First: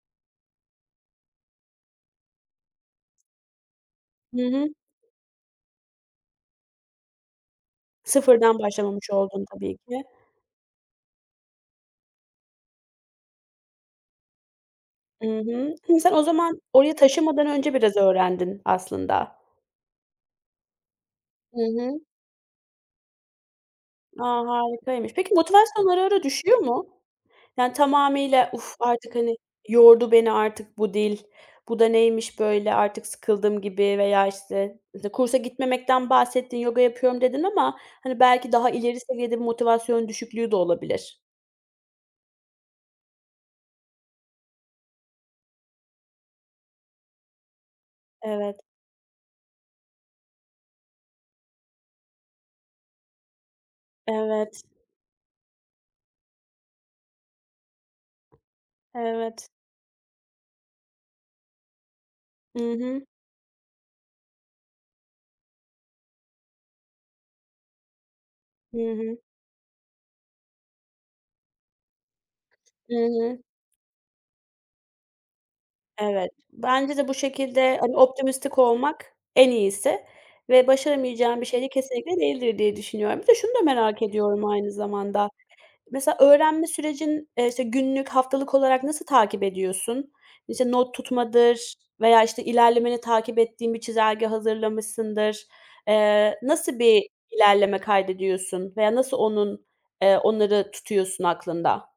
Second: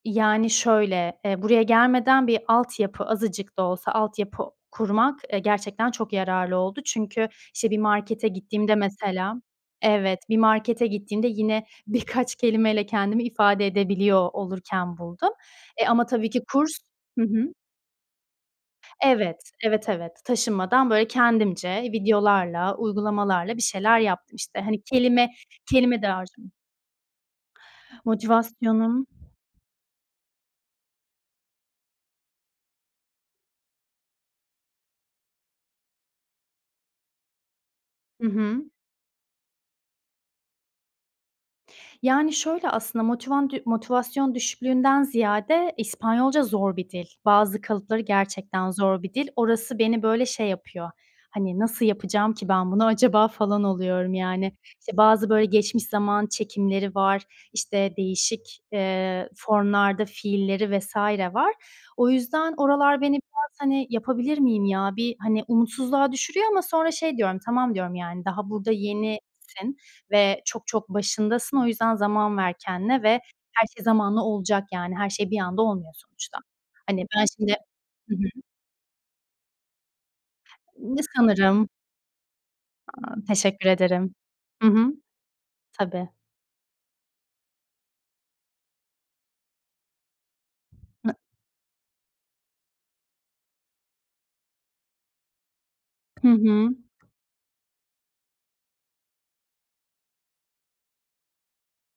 Yani, şöyle, eee, buraya gelmeden bir altyapı, azıcık da olsa, Hı altyapı hı. kurmak, eee, gerçekten çok yararlı oldu. Çünkü, işte, bir markete Sıfırdan, gittiğimde başlamamış mesela oldun tabii ki. evet, bir markete gittiğimde yine birkaç kelimeyle kendimi ifade edebiliyor olurken I buldum. hı. Eee, Hani, ama sen o tabii ki zaman, kurs oraya hı taşınmadan hı. önce biraz öğrendin aslında? Evet, evet, evet. Taşınmadan böyle, Hı kendimce, hı. videolarla, uygulamalarla bir şeyler A! yaptım işte. Hani, Harikaymış. kelime, Peki, motivasyonun kelime ara, ara dağarcığımı düşüyor mu? Yani, tamamıyla "Uf Motivasyonum artık, hani, yordu beni artık bu dil, bu da neymiş böyle, artık sıkıldım." gibi veya, işte, mesela, kursa gitmemekten bahsettin, yoga yapıyorum dedin, ama, hani, Hı belki daha hı. ileri seviyede bir motivasyon düşüklüğü de olabilir. Yani, şöyle aslında, motivandü motivasyon düşüklüğünden ziyade, İspanyolca zor bir dil. Bazı kalıpları Evet. gerçekten zor bir dil. Orası beni böyle şey yapıyor. Hani, nasıl yapacağım ki ben bunu acaba, falan oluyorum yani. Evet. İşte, bazı böyle, geçmiş zaman çekimleri var, işte, değişik, eee, Evet. formlarda fiilleri vs. var. O yüzden, I oralar hı. beni biraz, hani "Yapabilir miyim ya?" bir, hani, umutsuzluğa düşürüyor ama sonra şey diyorum, "Tamam, diyorum yani, daha burada I hı. yenisin ve çok, çok başındasın. O yüzden, zaman ver I kendine ve hı. her şey zamanla olacak, yani. Her şey, bir anda olmuyor Evet. sonuçta." Bence Hani de, bu ben şimdi şekilde, hani, hı hı. optimistik olmak en iyisi ve [unintelligible] başaramayacağın bir şey Sanırım. de, kesinlikle değildir diye A, düşünüyorum. Bir de, şunu da teşekkür merak ederim. ediyorum, Hı aynı hı. zamanda. Tabii. Mesela, öğrenme sürecin, eee, işte, günlük, haftalık olarak nasıl takip ediyorsun? İşte, not Nı tutmadır veya, işte, ilerlemeni takip ettiğin bir çizelge hazırlamışsındır. Hı Eee, nasıl hı. bir ilerleme kaydediyorsun veya nasıl onun, eee, onları tutuyorsun aklında?